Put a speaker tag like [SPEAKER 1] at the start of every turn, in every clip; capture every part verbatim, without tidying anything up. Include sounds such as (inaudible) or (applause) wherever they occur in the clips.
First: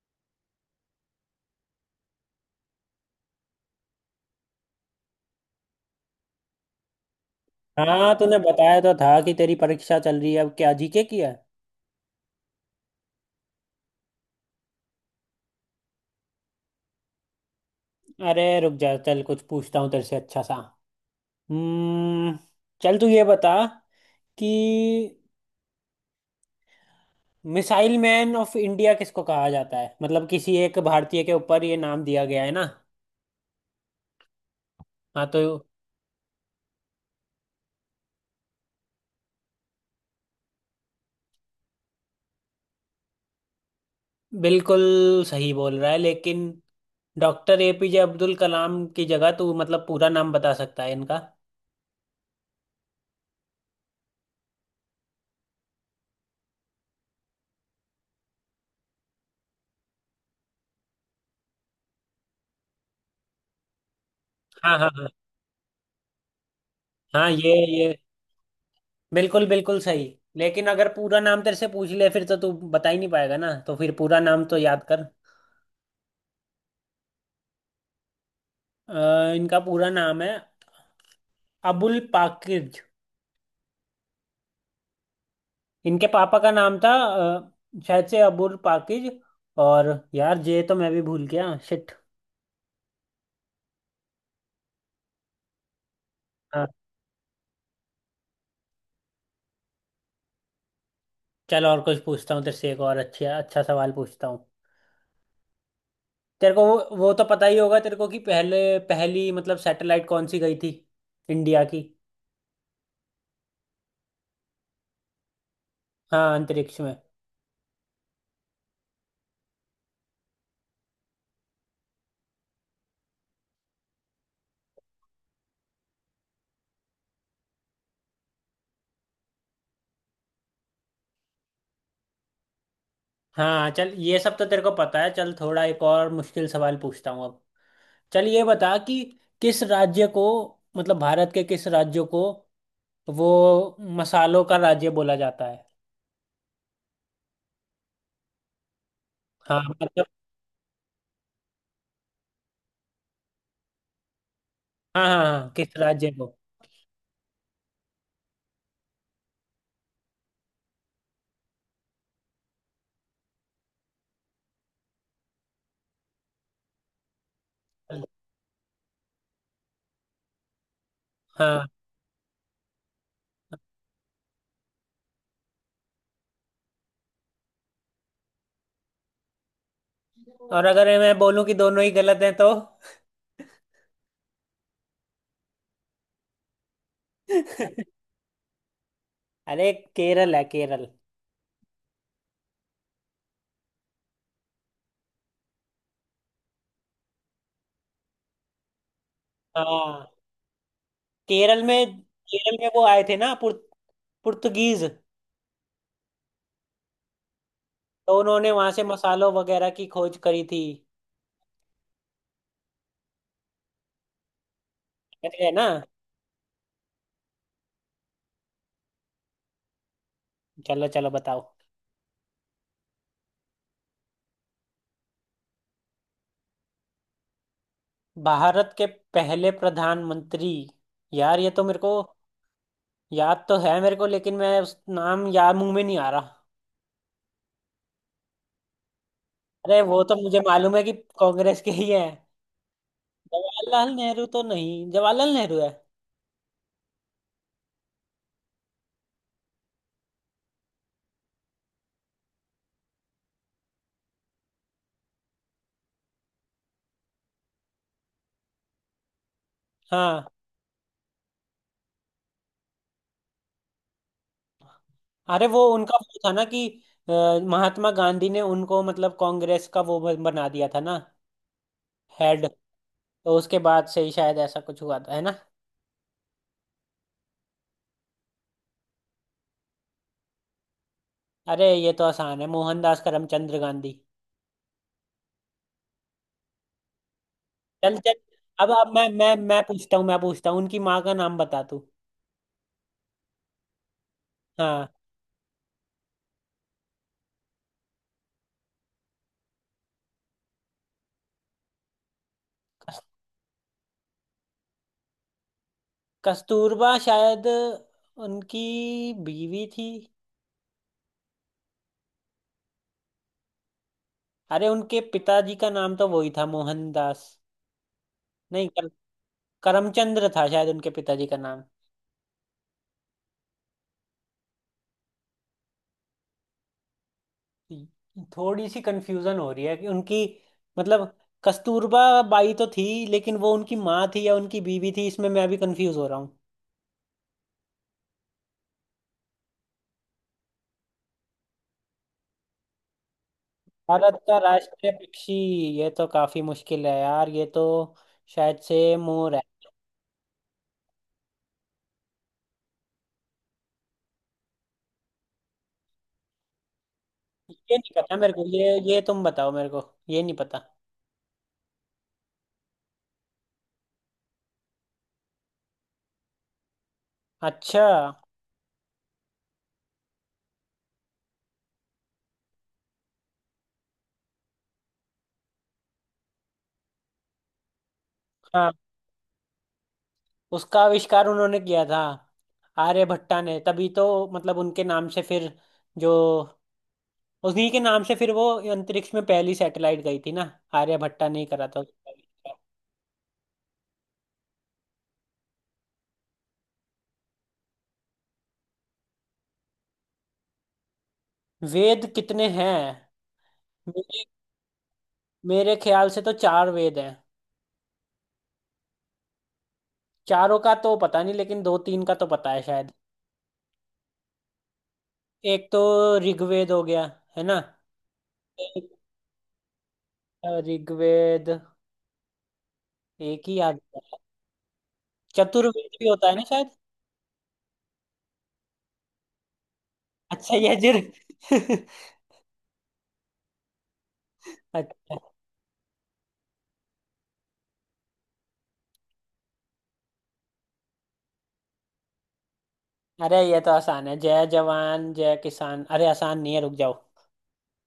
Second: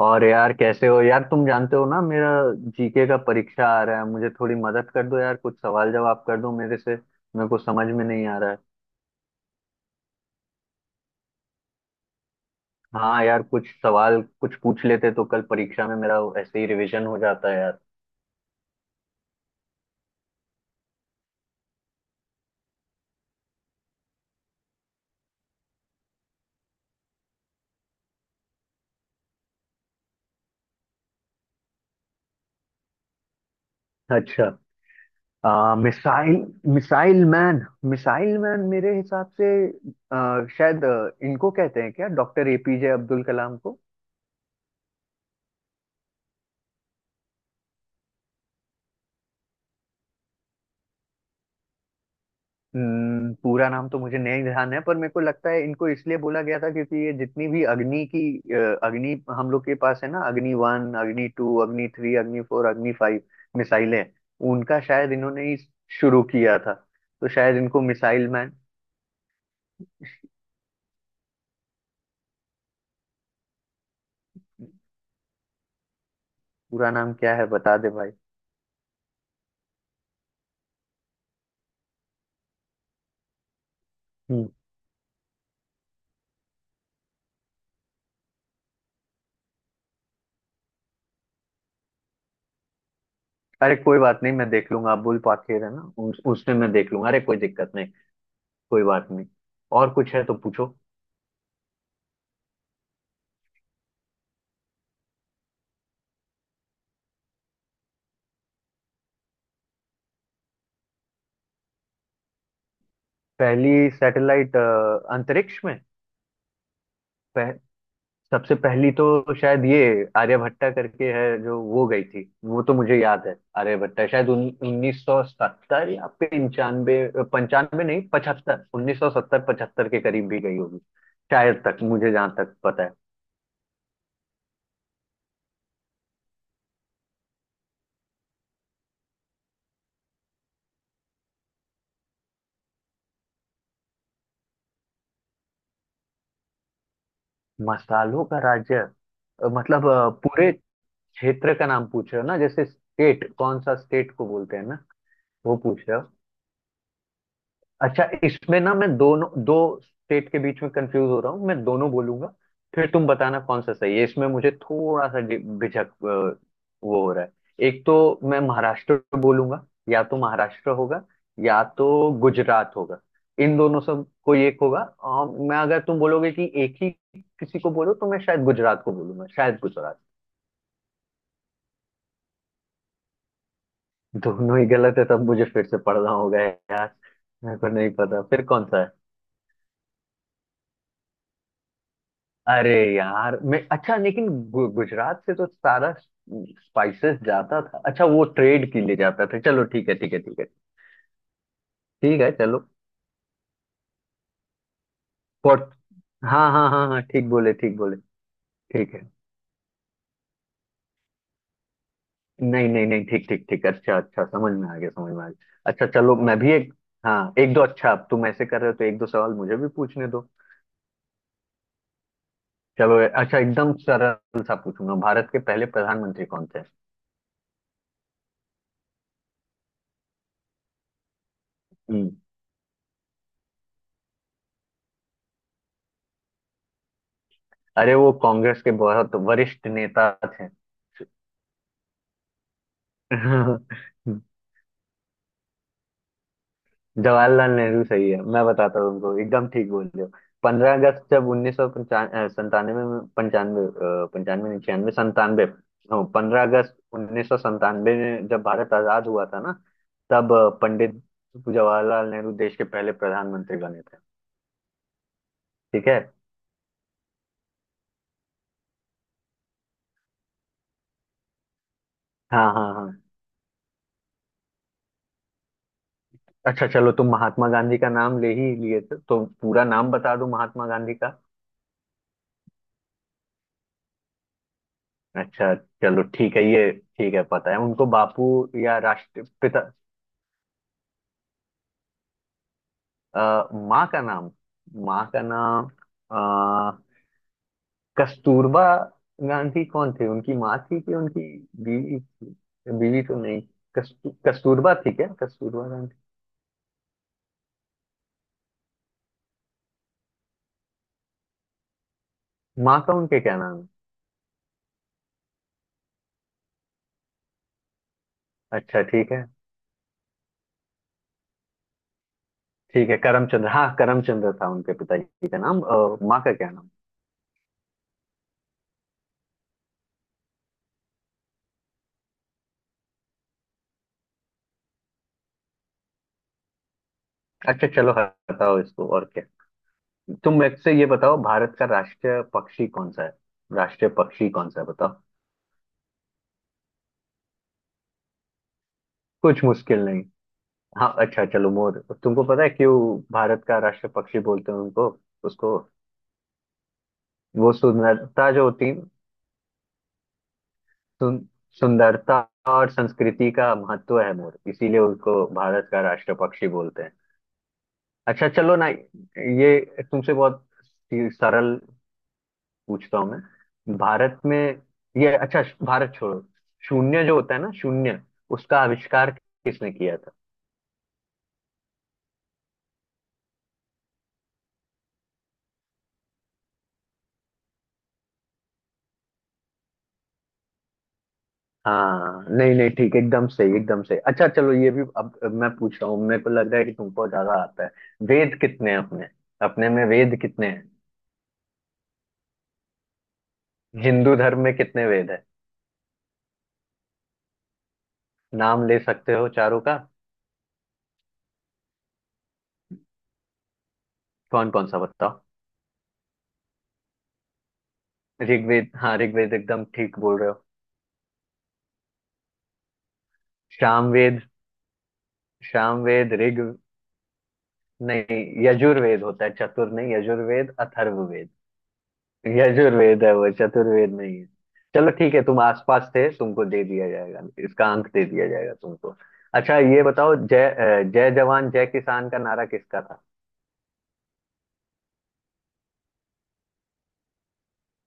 [SPEAKER 1] और यार कैसे हो यार, तुम जानते हो ना। मेरा जीके का परीक्षा आ रहा है, मुझे थोड़ी मदद कर दो यार। कुछ सवाल जवाब कर दो मेरे से, मेरे को समझ में
[SPEAKER 2] हाँ,
[SPEAKER 1] नहीं
[SPEAKER 2] तूने
[SPEAKER 1] आ रहा है।
[SPEAKER 2] बताया तो था कि तेरी परीक्षा चल रही है। अब क्या जीके की है?
[SPEAKER 1] हाँ यार, कुछ सवाल कुछ पूछ लेते तो कल परीक्षा में मेरा ऐसे ही रिवीजन हो जाता है यार।
[SPEAKER 2] अरे रुक जा, चल कुछ पूछता हूँ तेरे से अच्छा सा। हम्म। चल तू ये बता कि मिसाइल मैन ऑफ इंडिया किसको कहा जाता है? मतलब किसी एक भारतीय के ऊपर ये नाम दिया गया है ना।
[SPEAKER 1] अच्छा।
[SPEAKER 2] हाँ तो
[SPEAKER 1] आ, missile missile man. Missile man मेरे हिसाब से आ, शायद आ, इनको कहते हैं क्या? डॉक्टर एपीजे अब्दुल कलाम को।
[SPEAKER 2] बिल्कुल सही बोल रहा है, लेकिन डॉक्टर एपीजे अब्दुल कलाम की जगह तू मतलब पूरा नाम बता सकता है इनका?
[SPEAKER 1] हम्म, पूरा नाम तो मुझे नहीं ध्यान है, पर मेरे को लगता है इनको इसलिए बोला गया था क्योंकि ये जितनी भी अग्नि की अ, अग्नि हम लोग के पास है ना, अग्नि वन, अग्नि टू, अग्नि थ्री, अग्नि फोर, अग्नि फाइव मिसाइलें,
[SPEAKER 2] हाँ
[SPEAKER 1] उनका
[SPEAKER 2] हाँ हाँ।
[SPEAKER 1] शायद इन्होंने ही शुरू किया था।
[SPEAKER 2] हाँ
[SPEAKER 1] तो
[SPEAKER 2] ये
[SPEAKER 1] शायद इनको
[SPEAKER 2] ये
[SPEAKER 1] मिसाइल मैन।
[SPEAKER 2] बिल्कुल बिल्कुल सही। लेकिन अगर पूरा नाम तेरे से पूछ ले फिर तो तू बता ही नहीं पाएगा ना, तो फिर पूरा नाम तो याद कर।
[SPEAKER 1] पूरा नाम क्या है बता दे भाई।
[SPEAKER 2] अ, इनका पूरा नाम है अबुल पाकिज।
[SPEAKER 1] हम्म।
[SPEAKER 2] इनके पापा का नाम था अ, शायद से अबुल पाकिज। और यार जे तो मैं भी भूल गया, शिट।
[SPEAKER 1] अरे कोई बात नहीं, मैं देख लूंगा। अबुल पाखिर है ना, उस, उसमें
[SPEAKER 2] हाँ,
[SPEAKER 1] मैं देख लूंगा। अरे कोई दिक्कत नहीं, कोई बात नहीं। और कुछ है तो पूछो।
[SPEAKER 2] चल और कुछ पूछता हूँ तेरे से, एक और अच्छा अच्छा सवाल पूछता हूँ। तेरे को वो वो तो पता ही होगा तेरे को कि पहले, पहली मतलब सैटेलाइट कौन सी गई थी इंडिया की?
[SPEAKER 1] पहली सैटेलाइट अंतरिक्ष में।
[SPEAKER 2] हाँ, अंतरिक्ष में।
[SPEAKER 1] पह, सबसे पहली तो शायद ये आर्यभट्टा करके है जो वो गई थी, वो तो मुझे याद है। आर्यभट्टा शायद उन, उन्नीस सौ सत्तर या 95, पंचानवे नहीं, पचहत्तर, उन्नीस सौ सत्तर पचहत्तर के करीब भी गई होगी शायद, तक मुझे जहां तक पता है।
[SPEAKER 2] हाँ, चल ये सब तो तेरे को पता है। चल थोड़ा एक और मुश्किल सवाल पूछता हूँ अब। चल ये बता कि किस राज्य को, मतलब भारत के किस राज्य को वो मसालों का राज्य बोला जाता है?
[SPEAKER 1] मसालों का राज्य, अ,
[SPEAKER 2] हाँ
[SPEAKER 1] मतलब
[SPEAKER 2] मतलब।
[SPEAKER 1] अ, पूरे क्षेत्र का नाम पूछ रहे हो ना, जैसे स्टेट? कौन सा स्टेट को बोलते हैं ना,
[SPEAKER 2] हाँ हाँ हाँ,
[SPEAKER 1] वो
[SPEAKER 2] किस
[SPEAKER 1] पूछ रहे हो?
[SPEAKER 2] राज्य को।
[SPEAKER 1] अच्छा, इसमें ना मैं दोनों दो स्टेट के बीच में कंफ्यूज हो रहा हूँ, मैं दोनों बोलूंगा। फिर तुम बताना कौन सा सही है। इसमें मुझे थोड़ा सा डि- झिझक अ, वो हो रहा है। एक तो मैं महाराष्ट्र बोलूंगा, या तो महाराष्ट्र होगा या
[SPEAKER 2] हाँ,
[SPEAKER 1] तो गुजरात होगा। इन दोनों से कोई एक होगा, और मैं अगर तुम बोलोगे कि एक ही किसी को बोलो तो मैं शायद गुजरात को बोलूंगा, शायद गुजरात।
[SPEAKER 2] और अगर मैं बोलूँ कि दोनों ही गलत हैं तो?
[SPEAKER 1] दोनों ही गलत है तब मुझे फिर से पढ़ना होगा यार। मेरे को नहीं
[SPEAKER 2] (laughs)
[SPEAKER 1] पता फिर कौन सा है।
[SPEAKER 2] अरे केरल है, केरल।
[SPEAKER 1] अरे यार, मैं अच्छा, लेकिन गु, गुजरात से तो सारा स्पाइसेस जाता था। अच्छा, वो ट्रेड के लिए जाता था, चलो ठीक है
[SPEAKER 2] हाँ।
[SPEAKER 1] ठीक है ठीक है।
[SPEAKER 2] केरल में।
[SPEAKER 1] ठीक है
[SPEAKER 2] केरल
[SPEAKER 1] चलो।
[SPEAKER 2] में वो आए थे ना पुर्त, पुर्तगीज।
[SPEAKER 1] फॉर। हाँ हाँ हाँ हाँ, ठीक बोले ठीक बोले।
[SPEAKER 2] तो उन्होंने वहां से
[SPEAKER 1] ठीक है।
[SPEAKER 2] मसालों वगैरह की खोज करी थी।
[SPEAKER 1] नहीं नहीं नहीं ठीक ठीक ठीक, अच्छा अच्छा, समझ में आ गया समझ में आ
[SPEAKER 2] समझ गए ना?
[SPEAKER 1] गया। अच्छा चलो, मैं भी एक, हाँ एक दो, अच्छा अब तुम ऐसे कर रहे हो तो एक दो सवाल मुझे भी पूछने दो।
[SPEAKER 2] चलो चलो बताओ।
[SPEAKER 1] चलो अच्छा, एकदम सरल सा पूछूंगा। भारत के पहले प्रधानमंत्री कौन थे?
[SPEAKER 2] भारत के पहले प्रधानमंत्री? यार ये तो मेरे को,
[SPEAKER 1] हम्म।
[SPEAKER 2] याद तो है मेरे को लेकिन मैं उस नाम याद मुंह में नहीं आ रहा।
[SPEAKER 1] अरे वो कांग्रेस के बहुत वरिष्ठ
[SPEAKER 2] अरे वो
[SPEAKER 1] नेता
[SPEAKER 2] तो मुझे
[SPEAKER 1] थे।
[SPEAKER 2] मालूम है कि कांग्रेस के ही है।
[SPEAKER 1] (laughs) हाँ।
[SPEAKER 2] जवाहरलाल नेहरू तो नहीं? जवाहरलाल नेहरू है।
[SPEAKER 1] जवाहरलाल नेहरू सही है, मैं बताता हूँ तुमको, एकदम ठीक बोल रहे हो। पंद्रह अगस्त जब उन्नीस सौ संतानवे में, पंचानवे, अ, पंचानवे नहीं, छियानवे, संतानवे। पंद्रह अगस्त उन्नीस सौ संतानवे में जब भारत आजाद हुआ था ना,
[SPEAKER 2] हाँ।
[SPEAKER 1] तब अ, पंडित जवाहरलाल नेहरू देश के पहले प्रधानमंत्री बने थे।
[SPEAKER 2] अरे वो
[SPEAKER 1] ठीक
[SPEAKER 2] उनका
[SPEAKER 1] है।
[SPEAKER 2] वो था ना कि, अ, महात्मा गांधी ने उनको मतलब कांग्रेस का वो ब- बना दिया था ना, हेड।
[SPEAKER 1] हाँ हाँ हाँ।
[SPEAKER 2] तो उसके बाद से ही शायद ऐसा कुछ हुआ था, है ना।
[SPEAKER 1] अच्छा चलो, तुम महात्मा गांधी का नाम ले ही लिए थे तो पूरा नाम बता दो महात्मा गांधी का।
[SPEAKER 2] अरे ये तो आसान है, मोहनदास करमचंद गांधी।
[SPEAKER 1] अच्छा चलो, ठीक है ये, ठीक है। पता है उनको
[SPEAKER 2] चल चल,
[SPEAKER 1] बापू
[SPEAKER 2] अब
[SPEAKER 1] या
[SPEAKER 2] अब मैं मैं मैं
[SPEAKER 1] राष्ट्रपिता।
[SPEAKER 2] पूछता हूँ, मैं पूछता हूँ, उनकी माँ का नाम बता तू।
[SPEAKER 1] अ, माँ का नाम?
[SPEAKER 2] हाँ।
[SPEAKER 1] माँ का नाम? अ, कस्तूरबा गांधी कौन थे? उनकी माँ थी कि उनकी बीवी थी?
[SPEAKER 2] कस-
[SPEAKER 1] बीवी तो नहीं, कस्तू, कस्तूरबा थी क्या, कस्तूरबा गांधी?
[SPEAKER 2] कस्तूरबा शायद उनकी बीवी थी।
[SPEAKER 1] माँ का उनके क्या नाम
[SPEAKER 2] अरे उनके पिताजी का नाम तो वही था मोहनदास।
[SPEAKER 1] है?
[SPEAKER 2] नहीं
[SPEAKER 1] अच्छा
[SPEAKER 2] कर,
[SPEAKER 1] ठीक है।
[SPEAKER 2] करमचंद्र था शायद उनके पिताजी का नाम।
[SPEAKER 1] ठीक है, करमचंद्र, हाँ करमचंद्र था उनके पिताजी का नाम। अ, माँ का क्या नाम?
[SPEAKER 2] थोड़ी सी कंफ्यूजन हो रही है कि उनकी, मतलब कस्तूरबा बाई तो थी, लेकिन वो उनकी माँ थी या उनकी बीवी थी, इसमें मैं भी कंफ्यूज हो रहा हूँ।
[SPEAKER 1] अच्छा चलो हटाओ इसको। और क्या, तुम मुझसे ये बताओ, भारत का राष्ट्रीय पक्षी कौन सा है? राष्ट्रीय
[SPEAKER 2] भारत
[SPEAKER 1] पक्षी
[SPEAKER 2] का
[SPEAKER 1] कौन सा है,
[SPEAKER 2] राष्ट्रीय
[SPEAKER 1] बताओ।
[SPEAKER 2] पक्षी? ये तो काफी मुश्किल है यार, ये तो शायद से मोर है।
[SPEAKER 1] कुछ मुश्किल नहीं। हाँ अच्छा चलो, मोर। तुमको पता है क्यों भारत का राष्ट्र पक्षी बोलते हैं उनको, उसको? वो
[SPEAKER 2] ये नहीं पता
[SPEAKER 1] सुंदरता
[SPEAKER 2] मेरे को,
[SPEAKER 1] जो
[SPEAKER 2] ये
[SPEAKER 1] होती,
[SPEAKER 2] ये तुम बताओ, मेरे को ये नहीं पता।
[SPEAKER 1] सुन, सुंदरता और संस्कृति का महत्व है मोर, इसीलिए उसको भारत का राष्ट्र पक्षी बोलते हैं।
[SPEAKER 2] अच्छा।
[SPEAKER 1] अच्छा चलो ना, ये तुमसे बहुत सी- सरल पूछता हूँ मैं, भारत में, ये अच्छा भारत छोड़ो। शून्य जो होता है ना, शून्य, उसका
[SPEAKER 2] हाँ,
[SPEAKER 1] आविष्कार किसने किया था?
[SPEAKER 2] उसका आविष्कार उन्होंने किया था, आर्यभट्टा ने। तभी तो मतलब उनके नाम से फिर जो, उन्हीं के नाम से फिर वो अंतरिक्ष में पहली सैटेलाइट गई थी ना। आर्यभट्टा ने ही करा था उसका
[SPEAKER 1] हाँ नहीं
[SPEAKER 2] आविष्कार।
[SPEAKER 1] नहीं ठीक, एकदम सही एकदम सही। अच्छा चलो ये भी। अब अब मैं पूछ रहा हूँ, मेरे को लग रहा है कि तुमको ज्यादा आता है। वेद कितने हैं अपने? अपने में वेद कितने हैं?
[SPEAKER 2] वेद कितने हैं?
[SPEAKER 1] हिंदू
[SPEAKER 2] मेरे
[SPEAKER 1] धर्म में कितने वेद है?
[SPEAKER 2] मेरे ख्याल से तो चार वेद हैं।
[SPEAKER 1] नाम ले सकते हो चारों का?
[SPEAKER 2] चारों का तो पता नहीं, लेकिन दो तीन का तो पता है शायद।
[SPEAKER 1] कौन कौन सा बताओ।
[SPEAKER 2] एक तो ऋग्वेद हो गया, है ना।
[SPEAKER 1] ऋग्वेद,
[SPEAKER 2] एक
[SPEAKER 1] हाँ ऋग्वेद, एकदम ठीक बोल रहे हो।
[SPEAKER 2] अ, ऋग्वेद, एक ही याद
[SPEAKER 1] सामवेद।
[SPEAKER 2] है। चतुर्वेद भी
[SPEAKER 1] सामवेद,
[SPEAKER 2] होता है
[SPEAKER 1] ऋग,
[SPEAKER 2] ना शायद।
[SPEAKER 1] नहीं यजुर्वेद होता है, चतुर नहीं, यजुर्वेद,
[SPEAKER 2] अच्छा, यजुर्।
[SPEAKER 1] अथर्ववेद।
[SPEAKER 2] (laughs)
[SPEAKER 1] यजुर्वेद है वो, चतुर्वेद नहीं है। चलो ठीक
[SPEAKER 2] अच्छा।
[SPEAKER 1] है, तुम आसपास थे, तुमको दे दिया जाएगा इसका अंक, दे दिया जाएगा तुमको। अच्छा ये बताओ, जय अ, जय जवान जय किसान का नारा किसका था?
[SPEAKER 2] अरे ये तो आसान है, जय जवान जय किसान। अरे आसान नहीं है, रुक जाओ।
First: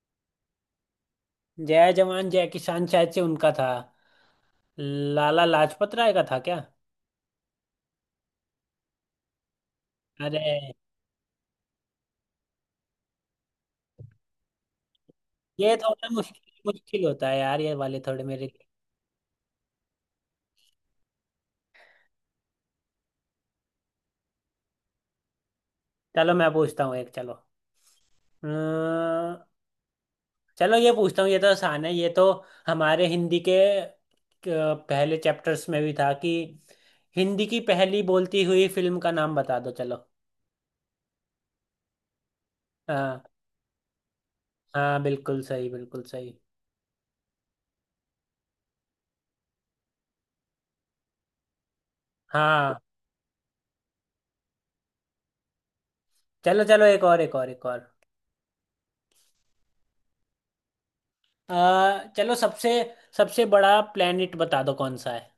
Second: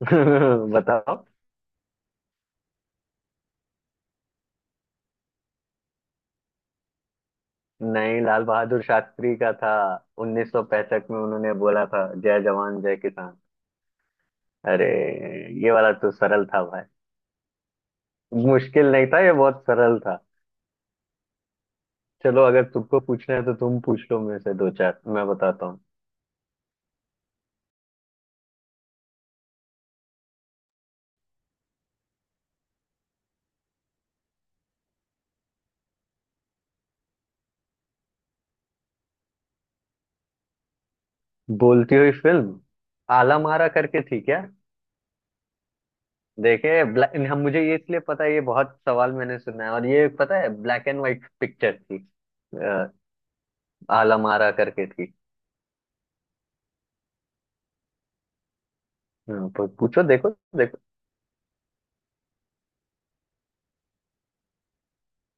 [SPEAKER 1] (laughs) बताओ।
[SPEAKER 2] जय जवान जय किसान शायद से उनका था, लाला लाजपत राय का था क्या?
[SPEAKER 1] नहीं, लाल बहादुर शास्त्री का था।
[SPEAKER 2] अरे
[SPEAKER 1] उन्नीस सौ पैंसठ में उन्होंने बोला था जय जवान जय किसान। अरे, ये
[SPEAKER 2] ये
[SPEAKER 1] वाला
[SPEAKER 2] थोड़ा
[SPEAKER 1] तो सरल
[SPEAKER 2] मुश्किल
[SPEAKER 1] था भाई,
[SPEAKER 2] मुश्किल होता है यार, ये वाले थोड़े मेरे लिए।
[SPEAKER 1] मुश्किल नहीं था, ये बहुत सरल था। चलो अगर तुमको पूछना है तो तुम पूछ लो, मेरे से दो चार मैं बताता हूँ।
[SPEAKER 2] चलो मैं पूछता हूँ एक, चलो। अम्म, चलो ये पूछता हूँ, ये तो आसान है ये तो। हमारे हिंदी के क- पहले चैप्टर्स में भी था कि हिंदी की पहली बोलती हुई फिल्म का नाम बता दो, चलो।
[SPEAKER 1] बोलती हुई फिल्म,
[SPEAKER 2] हाँ,
[SPEAKER 1] आला मारा करके थी क्या?
[SPEAKER 2] हाँ बिल्कुल सही, बिल्कुल सही।
[SPEAKER 1] देखे ब्लैक, हम, मुझे ये इसलिए पता है, ये बहुत सवाल मैंने सुना है, और ये पता है ब्लैक एंड व्हाइट पिक्चर थी।
[SPEAKER 2] हाँ
[SPEAKER 1] अ, आलमारा करके थी।
[SPEAKER 2] चलो चलो, एक और एक और एक और।
[SPEAKER 1] हाँ, प- पूछो देखो, देखो।
[SPEAKER 2] आ, चलो सबसे सबसे बड़ा प्लेनेट बता दो कौन सा है।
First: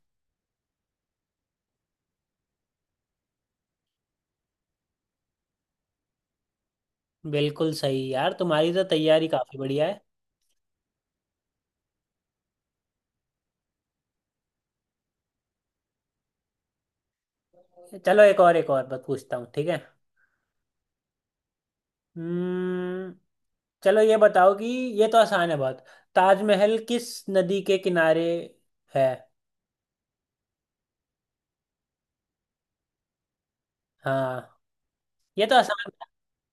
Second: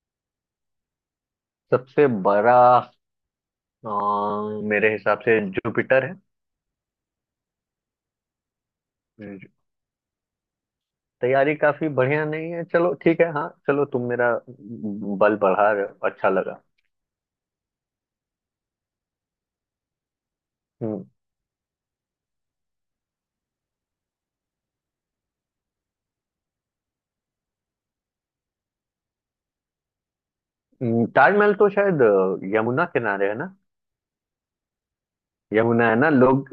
[SPEAKER 1] सबसे बड़ा, अ, मेरे हिसाब से जुपिटर है।
[SPEAKER 2] बिल्कुल सही यार, तुम्हारी तो तैयारी
[SPEAKER 1] जु-
[SPEAKER 2] काफी बढ़िया है।
[SPEAKER 1] तैयारी काफी बढ़िया नहीं है, चलो ठीक है। हाँ चलो, तुम मेरा बल बढ़ा रहे हो, अच्छा लगा।
[SPEAKER 2] चलो एक और, एक और बात पूछता हूँ, ठीक है।
[SPEAKER 1] हम्म,
[SPEAKER 2] हम्म। चलो ये बताओ कि, ये तो आसान है बहुत, ताजमहल किस नदी के किनारे है?
[SPEAKER 1] हम्म, ताजमहल तो शायद अ, यमुना किनारे है ना।
[SPEAKER 2] हाँ, ये तो
[SPEAKER 1] यमुना
[SPEAKER 2] आसान
[SPEAKER 1] है
[SPEAKER 2] था।
[SPEAKER 1] ना लोग।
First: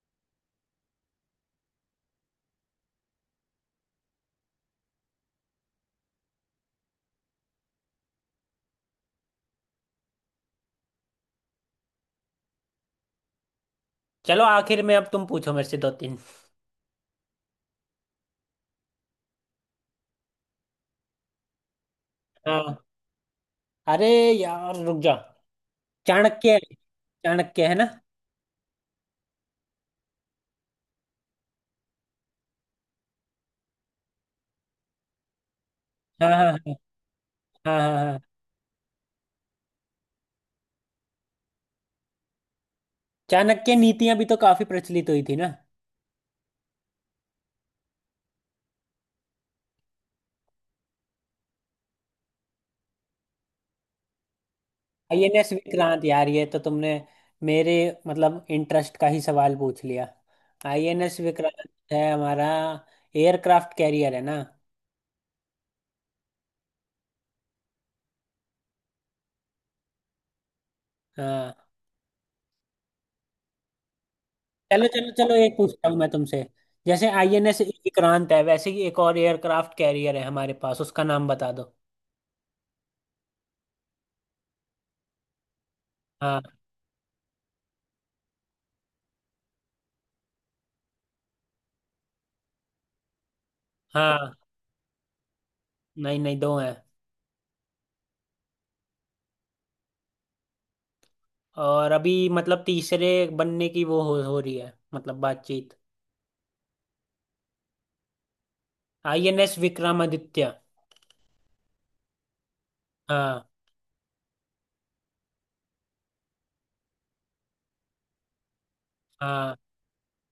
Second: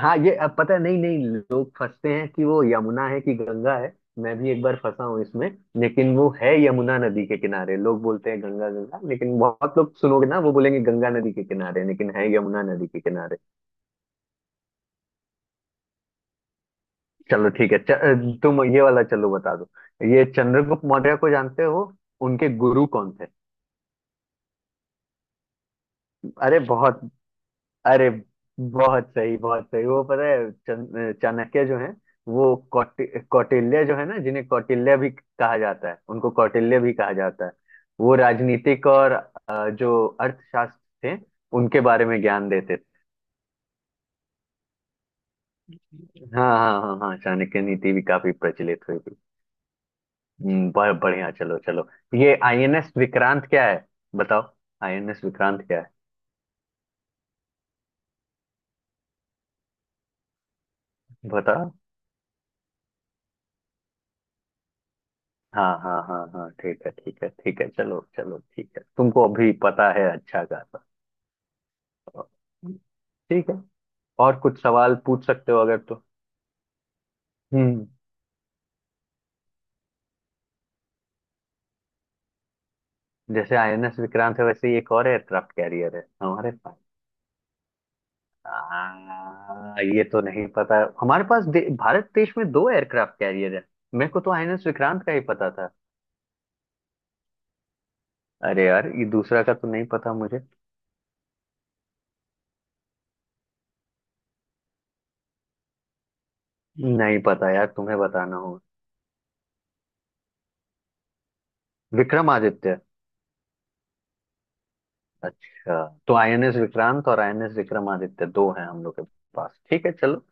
[SPEAKER 1] हाँ ये अब पता है। नहीं नहीं, लोग फंसते हैं कि वो यमुना है कि गंगा है। मैं भी एक बार फंसा हूँ इसमें, लेकिन वो है यमुना नदी के किनारे। लोग बोलते हैं गंगा गंगा, लेकिन बहुत लोग सुनोगे ना, वो बोलेंगे गंगा नदी के किनारे, लेकिन है यमुना नदी के किनारे।
[SPEAKER 2] चलो आखिर में अब तुम पूछो मेरे से दो तीन।
[SPEAKER 1] चलो ठीक है। च, तुम ये वाला चलो बता दो, ये चंद्रगुप्त मौर्य को जानते हो, उनके
[SPEAKER 2] हाँ,
[SPEAKER 1] गुरु कौन थे?
[SPEAKER 2] अरे यार रुक जा। चाणक्य है,
[SPEAKER 1] अरे बहुत।
[SPEAKER 2] चाणक्य है ना।
[SPEAKER 1] अरे बहुत सही, बहुत सही। वो पता है, चन- चाणक्य जो है, वो कौटि, कौटिल्य जो है ना, जिन्हें कौटिल्य भी कहा जाता है, उनको
[SPEAKER 2] हाँ हाँ
[SPEAKER 1] कौटिल्य भी कहा जाता है।
[SPEAKER 2] हाँ हाँ। हाँ
[SPEAKER 1] वो
[SPEAKER 2] हाँ,
[SPEAKER 1] राजनीतिक और अ, जो अर्थशास्त्र थे, उनके बारे में ज्ञान देते थे।
[SPEAKER 2] चाणक्य नीतियां भी तो काफी प्रचलित हुई थी ना।
[SPEAKER 1] हाँ हाँ हाँ हाँ, चाणक्य नीति भी काफी प्रचलित हुई थी। हम्म, ब- बढ़िया चलो चलो। ये आईएनएस विक्रांत क्या है, बताओ? आईएनएस
[SPEAKER 2] आईएनएस
[SPEAKER 1] विक्रांत क्या है
[SPEAKER 2] विक्रांत, यार ये तो तुमने मेरे, मतलब इंटरेस्ट का ही सवाल पूछ लिया। आईएनएस विक्रांत
[SPEAKER 1] बताओ?
[SPEAKER 2] है हमारा एयरक्राफ्ट कैरियर, है ना।
[SPEAKER 1] हाँ हाँ हाँ हाँ, ठीक है ठीक है ठीक है, चलो चलो ठीक है, तुमको अभी पता है अच्छा खासा।
[SPEAKER 2] हाँ।
[SPEAKER 1] ठीक है। और कुछ
[SPEAKER 2] चलो
[SPEAKER 1] सवाल
[SPEAKER 2] चलो
[SPEAKER 1] पूछ
[SPEAKER 2] चलो, एक
[SPEAKER 1] सकते हो अगर
[SPEAKER 2] पूछता हूँ
[SPEAKER 1] तो।
[SPEAKER 2] मैं तुमसे। जैसे आईएनएस
[SPEAKER 1] हम्म।
[SPEAKER 2] विक्रांत है, वैसे ही एक और एयरक्राफ्ट कैरियर है हमारे पास, उसका नाम बता दो।
[SPEAKER 1] जैसे आईएनएस विक्रांत है वैसे ही एक और एयरक्राफ्ट कैरियर है
[SPEAKER 2] हाँ।
[SPEAKER 1] हमारे पास। आ, ये तो नहीं पता। हमारे पास, दे, भारत देश में दो एयरक्राफ्ट कैरियर है। मेरे को तो
[SPEAKER 2] हाँ
[SPEAKER 1] आईएनएस विक्रांत का ही पता था।
[SPEAKER 2] नहीं नहीं, दो हैं।
[SPEAKER 1] अरे यार, ये दूसरा का तो नहीं पता मुझे।
[SPEAKER 2] और अभी मतलब तीसरे बनने की वो हो, हो रही है मतलब बातचीत।
[SPEAKER 1] नहीं पता यार, तुम्हें बताना होगा।
[SPEAKER 2] आईएनएस विक्रमादित्य।
[SPEAKER 1] विक्रमादित्य।
[SPEAKER 2] हाँ।
[SPEAKER 1] अच्छा तो आईएनएस विक्रांत और आईएनएस विक्रमादित्य दो हैं हम लोग के
[SPEAKER 2] हाँ
[SPEAKER 1] पास, ठीक है चलो।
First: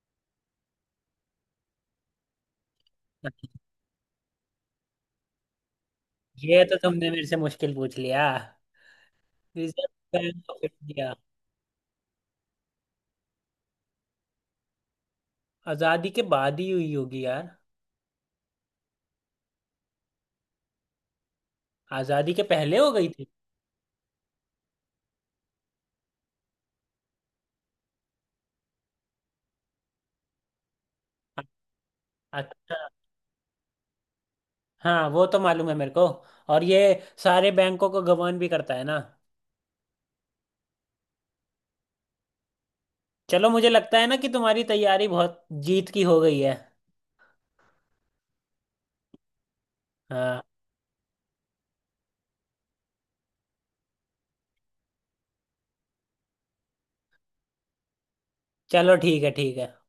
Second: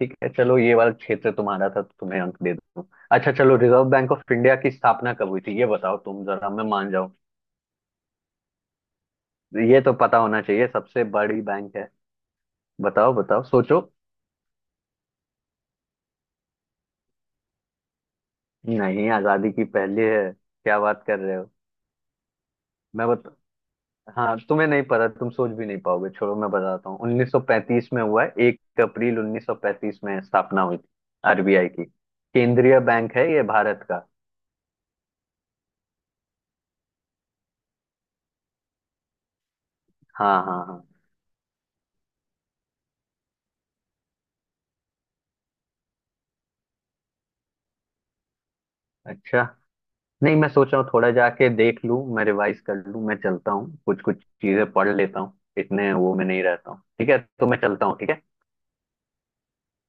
[SPEAKER 1] ठीक है चलो, ये वाला क्षेत्र तुम्हारा था तो तुम्हें अंक दे दूं। अच्छा
[SPEAKER 2] हाँ।
[SPEAKER 1] चलो, रिजर्व बैंक ऑफ इंडिया की स्थापना कब हुई थी, ये बताओ तुम जरा,
[SPEAKER 2] ये
[SPEAKER 1] मैं
[SPEAKER 2] तो
[SPEAKER 1] मान
[SPEAKER 2] तुमने
[SPEAKER 1] जाऊं।
[SPEAKER 2] मेरे से मुश्किल पूछ लिया,
[SPEAKER 1] ये तो
[SPEAKER 2] रिजर्व
[SPEAKER 1] पता होना
[SPEAKER 2] बैंक ऑफ
[SPEAKER 1] चाहिए, सबसे
[SPEAKER 2] इंडिया।
[SPEAKER 1] बड़ी बैंक है। बताओ बताओ सोचो।
[SPEAKER 2] आजादी के बाद ही हुई होगी यार।
[SPEAKER 1] नहीं, आजादी की पहले है, क्या बात कर रहे हो।
[SPEAKER 2] आजादी के पहले हो
[SPEAKER 1] मैं
[SPEAKER 2] गई थी।
[SPEAKER 1] बता। हाँ तुम्हें नहीं पता, तुम सोच भी नहीं पाओगे, छोड़ो मैं बताता हूँ। उन्नीस सौ पैंतीस में हुआ है, एक अप्रैल उन्नीस सौ पैंतीस में स्थापना हुई थी आरबीआई की।
[SPEAKER 2] अच्छा।
[SPEAKER 1] केंद्रीय बैंक है ये भारत का।
[SPEAKER 2] हाँ, वो तो मालूम है मेरे को। और ये सारे बैंकों को गवर्न भी करता है ना।
[SPEAKER 1] हाँ हाँ हाँ।
[SPEAKER 2] चलो मुझे लगता है ना कि तुम्हारी तैयारी बहुत जीत की हो गई है।
[SPEAKER 1] अच्छा। नहीं,
[SPEAKER 2] हाँ,
[SPEAKER 1] मैं सोच रहा हूँ थोड़ा जाके देख लूँ, मैं रिवाइज कर लूँ, मैं चलता हूँ, कुछ कुछ चीजें पढ़ लेता हूँ, इतने वो में नहीं रहता हूँ। ठीक है तो मैं चलता हूँ, ठीक है।
[SPEAKER 2] चलो ठीक है, ठीक है।